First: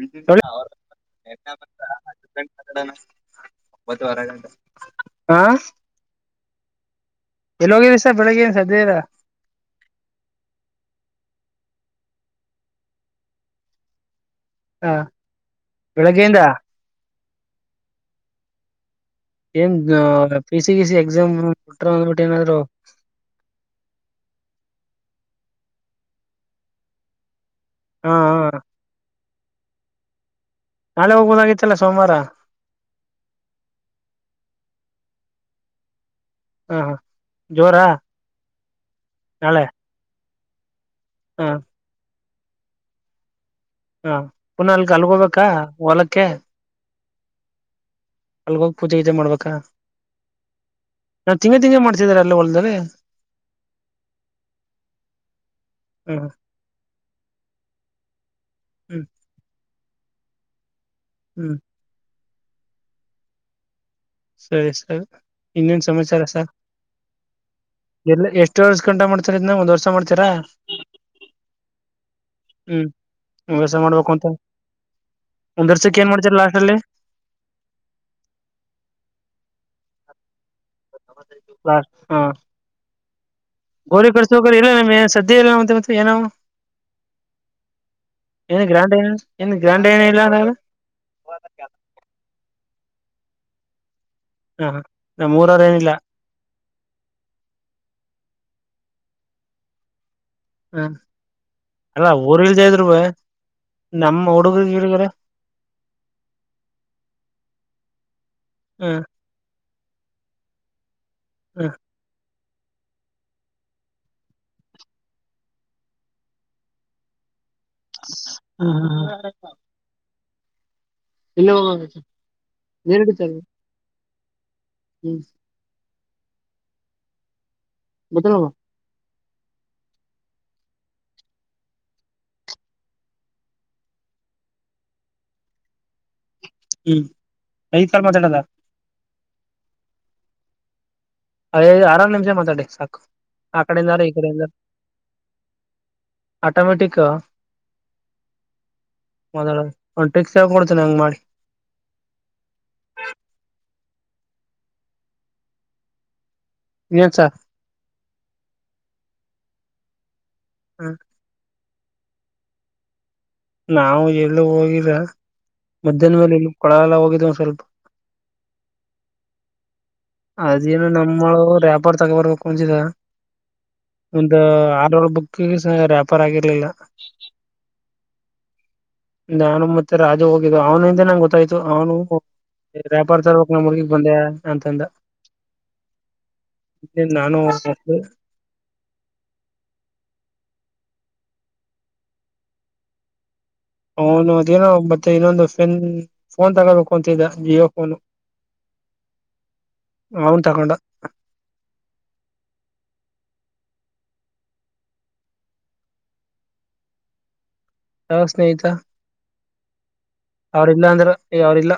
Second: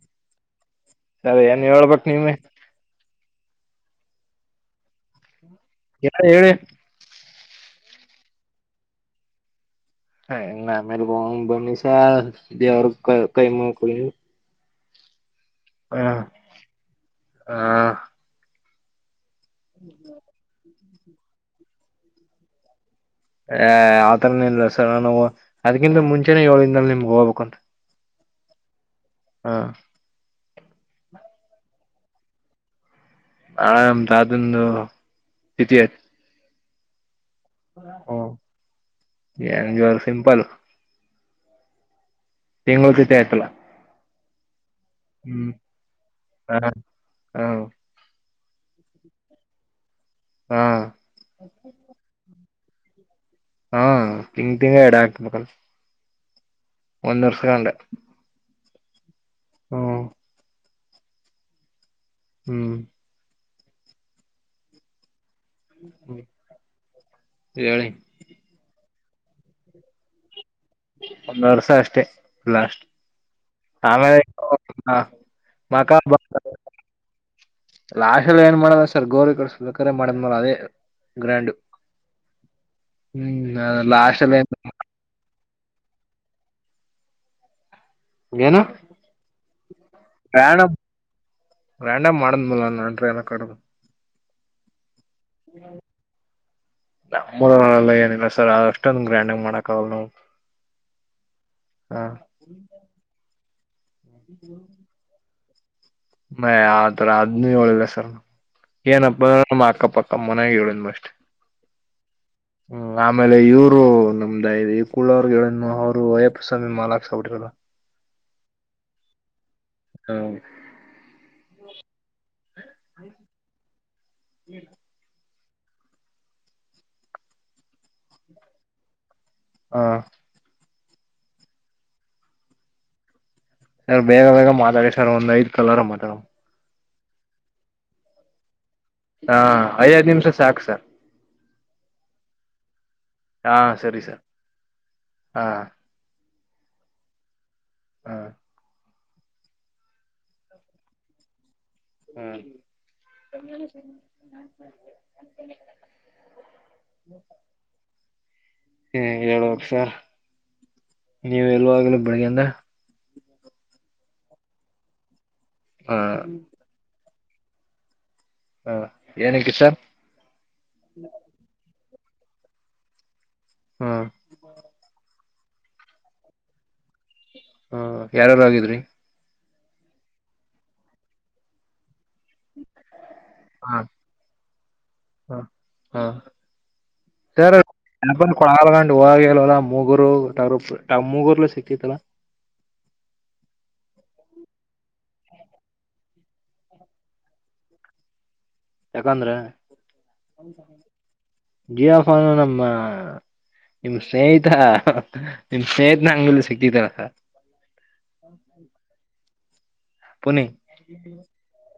ಳ ಸರ್ ಕ ಏನ್ ಹೇಳ್ಬೇಕ್ ನೀವೇ [inaudible] [inaudible] ಬವರ ಹಾ [unintelligible] ಎ ಹೇಳಿ [inaudible] ಎಲ್ಲೋಗಿ ರಸ ಬೆಳಗ್ಗೆ ಸದೆಇಲ ನಾವೆಲ್ಲ ಹೋಗೋಣ ಬನ್ನಿ ಸರ್ [unintelligible] ಹಾ ಬೆಳಗ್ಗೆಯಿಂದ ಆ ಆ ಆ ಎಂದೋ ಫೇಸ್ [unintelligible] ಪಿಯುಸಿ ಎಕ್ಸಾಮ್ ಬಿಡ್ರೋ [unintelligible] ಆ ಆತರನ ಇಲ್ಲ ಸರ್ ನಾನುಅದಕಿಂತ ಮುಂಚೆನೆಏಳ್ ದಿನಧನಿಮ್ಗೆ ಹೋಗ್ಬೇಕುಂತ ಹಾ ಹಾ ಹಾ ನಾಳೆ ಹೋಗಬಹುದಾಗಿತ್ತಲ್ಲ ಸೋಮವಾರ ಅದೇ ನಮ್ ತಾತ ಎಂದು ತಿಥಿ [unintelligible] ಹಾ ಹಾ ಕೋ ಹ ಜ ಸಿಂಪಲ್ [unintelligible] ಹಾ ಟೈಮ್ ಹೋಗುದೆಆಯ್ತಲ್ಲ ಪುನಅಲ್ಗೋಬೇಕಾ ಹೊಲಕ್ಕೆ ಹಾ ಅಲ್ಗೋಗ್ ಪೂಜೆ ಇದೆ ಮಾಡಬೇಕ ಹಾ ತಿಂಗ ತಿಂಗ ಮಾಡ್ತಿದಿದ್ದಾರೆ ಅಲ್ಲಿಹೊಲ್ದಲ್ಲಿ ಹ [inaudible] ಹಾ ತಿಂಗ್ ತಿಂಗ ಎರಡು ಮಕ್ಕಲ್ [unintelligible] ಹ್ಮ್ ಒಂದ್ ವರ್ಷ ಅಂದೆ ಹ್ಮ್ ಹ್ಮ್ ಹ್ಮ್ [inaudible] ಹ್ಮ್ ಸರಿ ಸರಿ ಇನ್ನೆನಸಮಾಚಾರ ಸಾರ್ ಹೇಳಿ ಎಲ್ಎಷ್ಟೂ ಕಂ [unintelligible] ಡಮಾಡ್ತ ಇದನ ಒಂದ್ ವರ್ಸ ಮಾಡ್ತೀರಾ ಒಂದ್ ವರ್ಷ ಅಷ್ಟೇ ಲಾಸ್ ಹ್ಮ್ ಒಂದ್ ವರ್ಷ ಮಾಡ್ಬೇಕು ಆಮೇಲೆ ಅಂತ ಒಂದ್ ವರ್ಷಕ್ಕೆ ಏನ್ ಮ ಮಾಡ್ತೀರಾ ಲಾಸ್ಟ್ ಅಲ್ಲಿ ಲಾಸ್ಲ್ಲಿ ಏನ್ ಮಾಡದಷ್ಟ [inaudible] ಸರ್ ಗೌರಿ ಕಿಸಬೇಕಕರೆ ಮಾಡಿದ ಮೇ ಅದೇ ಗ್ರ್ಯಾಂಡ್ ಹಾ ಹ್ಮ್ ಗೋರಿ ಲಾಸ್ಟ್ ಕರ್ಸ ಅಲ್ಲಿ ಇಲ್ಲ ಸದ [inaudible] ಗೊತ್ತಿಲ್ಲ ಅಂದ್ರೆ ಏನು ಬೇಕಾದರೂ ಏನ್ ಗ್ರಾಂಡ್ ಏನ್ ಗ್ರಾಂಡ್ ಇಲ್ದಂಗ್ ಇದೆ ರ್ಯಾಂಡಮ್ ಬೇರೆ ಕಾರ್ಡ್ ಹಾ ಹಾ [unintelligible] ನಮ್ಮರ ನಲ್ಲ ಏನಿಲ್ಲ ಸರ್ ಆದಷ್ಟ [unintelligible] ಅಷ್ಟೊಂದು ಗ್ರ್ಯಾಂಡ್ ಆಗ ಮಾಡಕ ಆಗಲ್ಲ ನಾವು ಹ್ಮ ಅಲ್ಲ ಹ ಊರ್ಲ್ದೇ ಇದ್ರು ಬ ನಮ್ಮ ಹುಡುಗ್ರ ಗಿಡಗಾರ [unintelligible] ಮ ಆತರ ಅದ್ನು ಹೇಳಿಲ್ಲ ಸರ್ ಹ ಏನಪ್ಪ ನಮ್ಮ ಅಕ್ಕಪ್ಪ [unintelligible] ಪಕ್ಕ ಮನಾಗ ಹೇಳ್ ಮಷ್ಟಟ್ [inaudible] ಹ್ಮ [unintelligible] ಹ್ಮ್ ಆಮೇಲೆ ಇವರು ನಮ್ದ ಇ ಈ ಕುಳ್ಳವಗೆ ಅವರು ವಯಪಸಂದ ಮಾಲಾಕ್ಸಬಿಟ್ಟಿರಲ್ಲ ಹಾ ಹಾ ಹ [unintelligible] ಹಾ [unintelligible] ಇಲ್ಲನ್ ಹ್ಮ್ [unintelligible] ಬದ ನವ [unintelligible] ಹಾ [unintelligible] ಸರ್ ಬೇಗ ಬೇಗ ಮಾತಾಡ ಸರ್ ಒಂದ ಐದ್ ಕಲರ್ ಮಾತಾಡ ಹ್ಮ್ ಐದ್ ಕಾಲ್ ಮಾತಾಡದ ಹಾ ಐದ್ ನಿಮಿಷ ಸಾಕು ಸರ್ [unintelligible] ಅದದು ಆರಾಮ ನಿಮಿಷ ಮಾತಾಡಿ ಸಾಕು [unintelligible] ಹಾ ಆ ಕಡೆ ಅಂದಾರ ಸರಿ ಈ ಸರ್ ಕಡೆ ಅಂದ ಹಾ ಆಟೋಮೆಟಿಕ ಹ್ಮ [unintelligible] ಮೊದಲ ಒ ಟಕ್ಸ್ ಕೊಡ್ತೇನೆ ಹೆಂಗ್ ಮಾಡಿ [unintelligible] ಹ್ಮ [inaudible] ಹ್ಮ ಏನ್ ಸರ್ ಹೇಳ ಅ [unintelligible] ನೀವು ಎಲ್ಗ [unintelligible] ಚ [unintelligible] ಬಳಗಿಂದ [inaudible] ನಾವು ಎಲ್ಲ ಹೋಗರ [unintelligible] ಹ ಮಧ್ಯಾಹ್ನೇದಲ್ಲಿ ಇ ಕೊಳ ಎಲ್ಲ ಹೋಗಿದ ಕಲ್ಬ [inaudible] ಹಾ ನಕ್ಕೆ ಸರ್ [unintelligible] ಅದೇನು ನಮ್ಮಳ ರ [unintelligible] ಬರ್ ತಗ ಬರ್ಬೇಕು ಮುಂಜಿದ ಹಾ ಒಂದು ಆರಳ್ ಬುಕ್ [unintelligible] ಗ ವ್ಯಾಪಾರ ಆಗಿರ್ಲಿಲ್ಲ ಹ ಯಾರಾರು ಆಗಿದ್ರಿ ನಾನು ಮತ್ತೆ ರಾಜು ಹೋಗಿದ್ದ ಅವನ ಹಿಂದೆ ನಂಗೆ ಗೊತ್ತಾಯ್ತು ಅವನು ರ್ಯಾಪರ್ ತರಬೇಕಕ್ ನಮ್ಮ ಹಾ ಹುಡ್ಗಿಗ್ ಬಂದೆ ಅಂತಂದ ಹ ಹಾ ನಾನು ಸರಿಳಲ್ಡು ಹಾಗಲ್ವಲ್ಲ ಮೂಗುರುಟ [unintelligible] [unintelligible] ಮುಗರ್ಲ್ಲ ಸಿಕ್ತಿಲ್ಲ ಅವನು ಅದೇನೋ ಮತ್ತೆ ಇನ್ನೊಂದು ಫೆನ್ ಫೋನ್ ತಗೋಬೇಕು ಅಂತಿದೆ ಜಿಯೋ ಫೋನ್. ಯಾಕಂದ್ರೆ ಅವನ್ ತಗೊಂಡ ಜಿಯಫೋನ್ ನಮ್ಮ. ನಿಮ್ ಸ್ನೇಹಿತ ನಿಮ್ ಸ್ನೇಹಿತ ನಂಗಲ್ಲ ಸಿಕ್ತಿದ್ದ. ಯಾವ ಸ್ನೇಹಿತ ಪುನಿ ಅವ್ರಲ್ಲಾ ಅಂದ್ರು ಅವ್ರಲ್ಲ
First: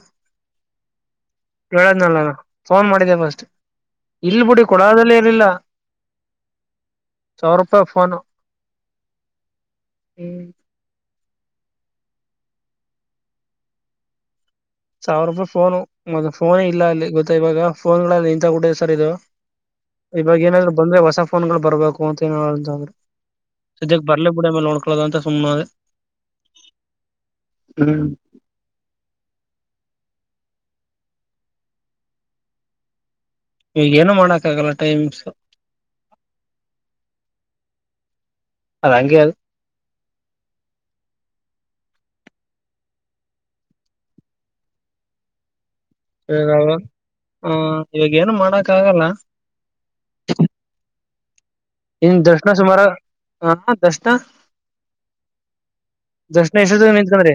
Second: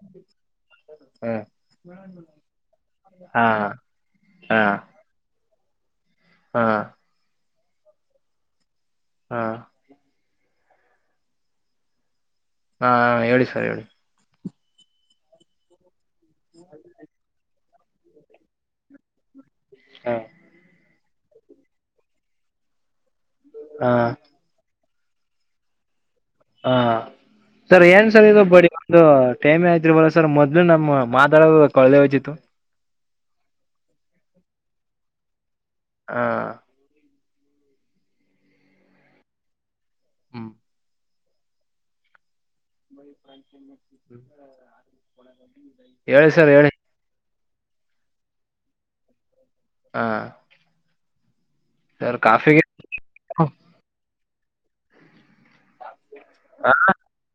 ಹ ಹೇಳದ್ನಲ್ಲ ಫೋನ್ ಮಾಡಿದೆೆ ಹಾ ಫಸ್ಟ್ ಇಲ್ ಹಾ ಬಿುಡಿ ಕೊಡದಲ್ಲಿ ಏನಿಲ್ಲ. ಹಾ ಸಾವ ರೂಪಾಯಿ ಫೋನು. ಹಾ ಹ್ಮ್ ಹಾ ಹೇಳಿ ಸರ್ ಹೇಳಿ. ಸಾವಿರ ರೂಪಾಯಿ ಫೋನು. ಮದ್ ಫೋನ ಇಲ್ಲ ಅಲ್ಲಿ ಗೊತ್ತ ಇವಾಗ. ಫೋನ್ಗಳಲ್ಲಿ ಇಂತ ಗುಡ್ಡ ಸರ್ ಇದು. ಹ ಇವಾಗ ಏನಾದ್ರು ಬಂದ್ರೆ ಹೊಸ. ಫೋನ್ ಗಳು ಬರ್ಬೇಕು ಅಂತ ಏನ್ [unintelligible] ಹಾ ಸದ್ಯಕ್ಕೆ ಬರ್ಲೇ ಬಿಡ ಮೇಲೆ ನೋಡ್ [unintelligible] ಹಾ ಸರ್ ಏನ್ ಸರ್ ಇದು ಬಡಿ ಒಂದು ಟೈಮ ಆಆ [unintelligible] ಸರ್ ಮೊದ್ಲು ನಮ್ಮ ಮಾದಾಡ [unintelligible] ಈ ಏನು ಮಾಡೋಕ್ ಆಗಲ್ಲ. ಟೈಮ್ಸ್ ಹಾ [unintelligible] ಅದಂಗೆ ಹಾ [unintelligible] [unintelligible] ಹೇಳಿ ಸರ್ ಇವಾಗ ಹೇಳಿ ಹ ಇವಾಗ ಏನು ಮಾಡಕ್ ಆಗಲ್ಲ ಹಾ [unintelligible] ಇನ್ ಸರ್ ದರ್ಶನ ಕಾಫಿಗೆ ಸುಮಾರ ಹ ದರ್ಶನ [unintelligible] ಹ ನಿಂತಕೊಂಡ್ರೆ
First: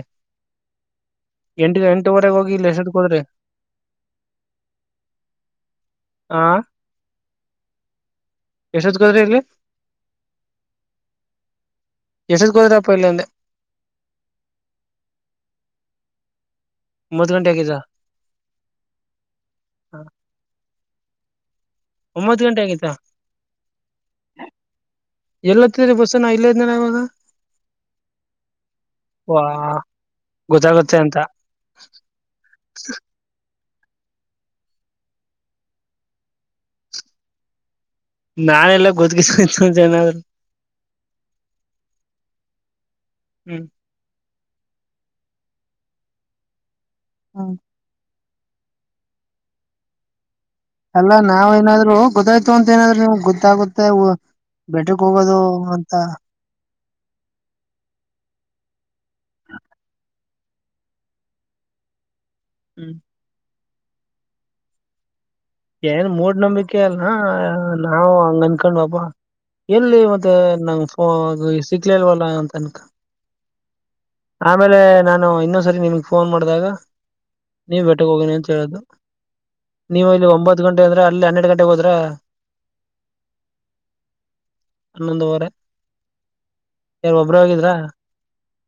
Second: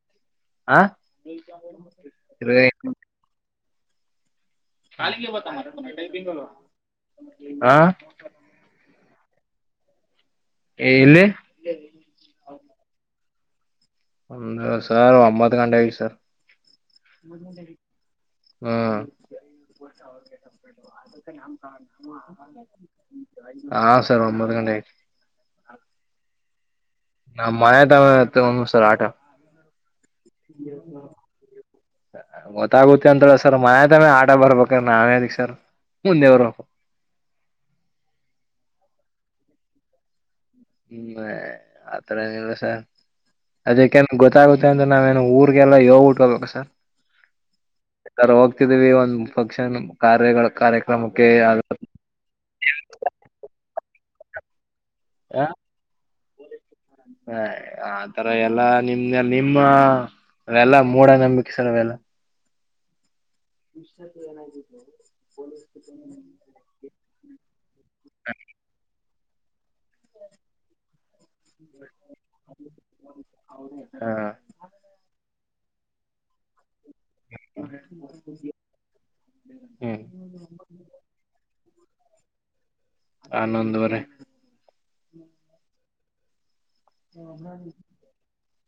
ಹ ಎಂಟ ಎಂಟವರೆಗೆ ಹೋಗಿ ಇಲ್ಲಿ [unintelligible] ಹೋದ್ರೆ ಹಾ [unintelligible] ಹ [unintelligible] [unintelligible] ಇಲ್ಲಿ ಹೋಗಿದ್ರಪ್ಪ ಇಲ್ಲಿ ಅಂದೆ ಒಂದು ಸರ್ ಒಂಬತ್ ಗಂಟೆ ಆಗಿತ್ ಸರ್ ಒಂಬತ್ ಗಂಟೆ ಆಗಿದಾ ಹ್ಮ್ ಒಂಬತ್ ಗಂಟೆ ಆಗಿತ್ತಾ ಹಾ ಹಾ ಸರ್ ಒಂಬತ್ ಗಂಟೆ ಆಗ್ ಎಲ್ಲತ್ತುದ್ರಿ ಬಸ್ಸು ನಾನ್ ಇಲ್ಲೇ ಇದ್ನಲ್ಲ ಹೌದು ನ ಮಯದಾವ ಒಂದು ಸರ ಆಟ ವಾ ಗೊತ್ತಾಗುತ್ತೆ [unintelligible] ಅಂತ ಗೊತ್ತಾಗುತ್ತೆ ಅಂತ ಸರ್ ಮನೆ ತವೆ ಆಟ ಬರ್ಬೇಕ್ ಅಂದ್ರೆ ನಾವ್ ಎಂದಿಕ್ ಸರ್ ಮುಂದೆವ್ರು ಹ ನಾನೆಲ್ಲೊ [unintelligible] ಏನಾದ್ರು ಹ್ಮ್ ಆತರ ಏನು ಇಲ್ಲಾ ಸರ್ ಹ್ಮ್ ಅದಕ್ಕೆ ಗೊತ್ತ ಗೊತ್ತಾಗುತ್ತೆ ಅಂದ್ರೆ ನಾವೇನು ಊರ್ಗೆಲ್ಲ ಹೇಳ್ಬುಟ್ ಹೋಗಣ ಸರ್ ಹ್ಮ ಈ ತರ ಹೋಗ್ತಿದೀವಿ ಒಂದ್ ಫಂಕ್ಷನ್ ಕಾರ್ಯಗಳು ಅಲ್ಲ ನಾವ್ ಏನಾದ್ರು ಗೊತ್ತಾಯ್ತು ಅಂತ ಏನಾದ್ರು ನಿಮ್ಗೆ ಗೊತ್ತಾಗುತ್ತ ತ್ತೆ ವು ಬೆಟಕ್ ಹೋಗೋದು ಅಂತ ಹಯ್ ಆತರ ಎಲ್ಲಾ ನಿಮ್ನೆ ನಿಮ್ಮ ಅವ್ ಎಲ್ಲ ಮೂಡ ನಂಬಿಕೆ ಸರ್ ಅವೆಲ್ಲ ಹ್ಮ್ ವಿಶಕ್ಕೆನ [inaudible] ಏನ್ ಮೂಡ್ ನಂಬಿಕೆ ಅಲ್ಲ ಹಾ ನಾವು ಅಂಗನ್ಕನ್ಡ್ವಪ ಎಲ್ಲಿ ಮತ್ತೆ ನನ್ ಫೋನ್ ಸಿಕ್ಲಿಲ್ವಲ್ಲ ಅಂತನ್ಕ ಹ ಆಮೇಲೆ ನಾನು ಇನ್ನೊ ಸರಿ ನಿಮ್ಗ್ ಫೋನ್ ಮಾಡ್ದಾಗ ನೀವ್ ಬೆಟಕ್ ಹೋಗನಿ ಅಂತ ಹೇಳುದು ಹ್ಮ್ ನೀವ್ ಅದು ಅಂದ್ರೆ ಅಲ್ ಹನ್ನೆರ್ಡ್ ಗಂಟೆಗೆ ಹೋದ್ರ ಹನ್ನೊಂದುವರೆ ಹಾನೊಂದುವರೇ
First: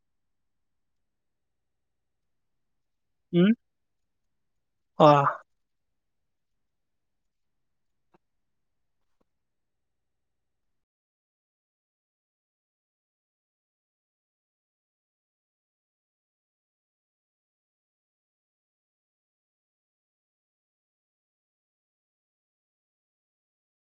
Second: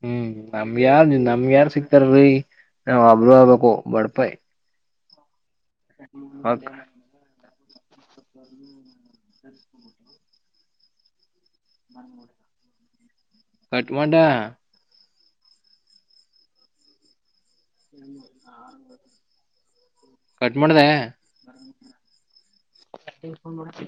ಹ್ಮ್ ನಮ್ಗೆ ಯಾರ್ ನಮ್ಗೆ ಯಾರ್ ಸಿಕ್ತಾರೀ ನಾವ್ ಒಬ್ರುೂ ಆಬೇಕು ಬಡ್ಪಾಯಿ ಹಾ [unintelligible] ಹ [unintelligible] ಮ ಮೂ [unintelligible] [unintelligible] ಕಟ್ ಮಾಡಿದೆ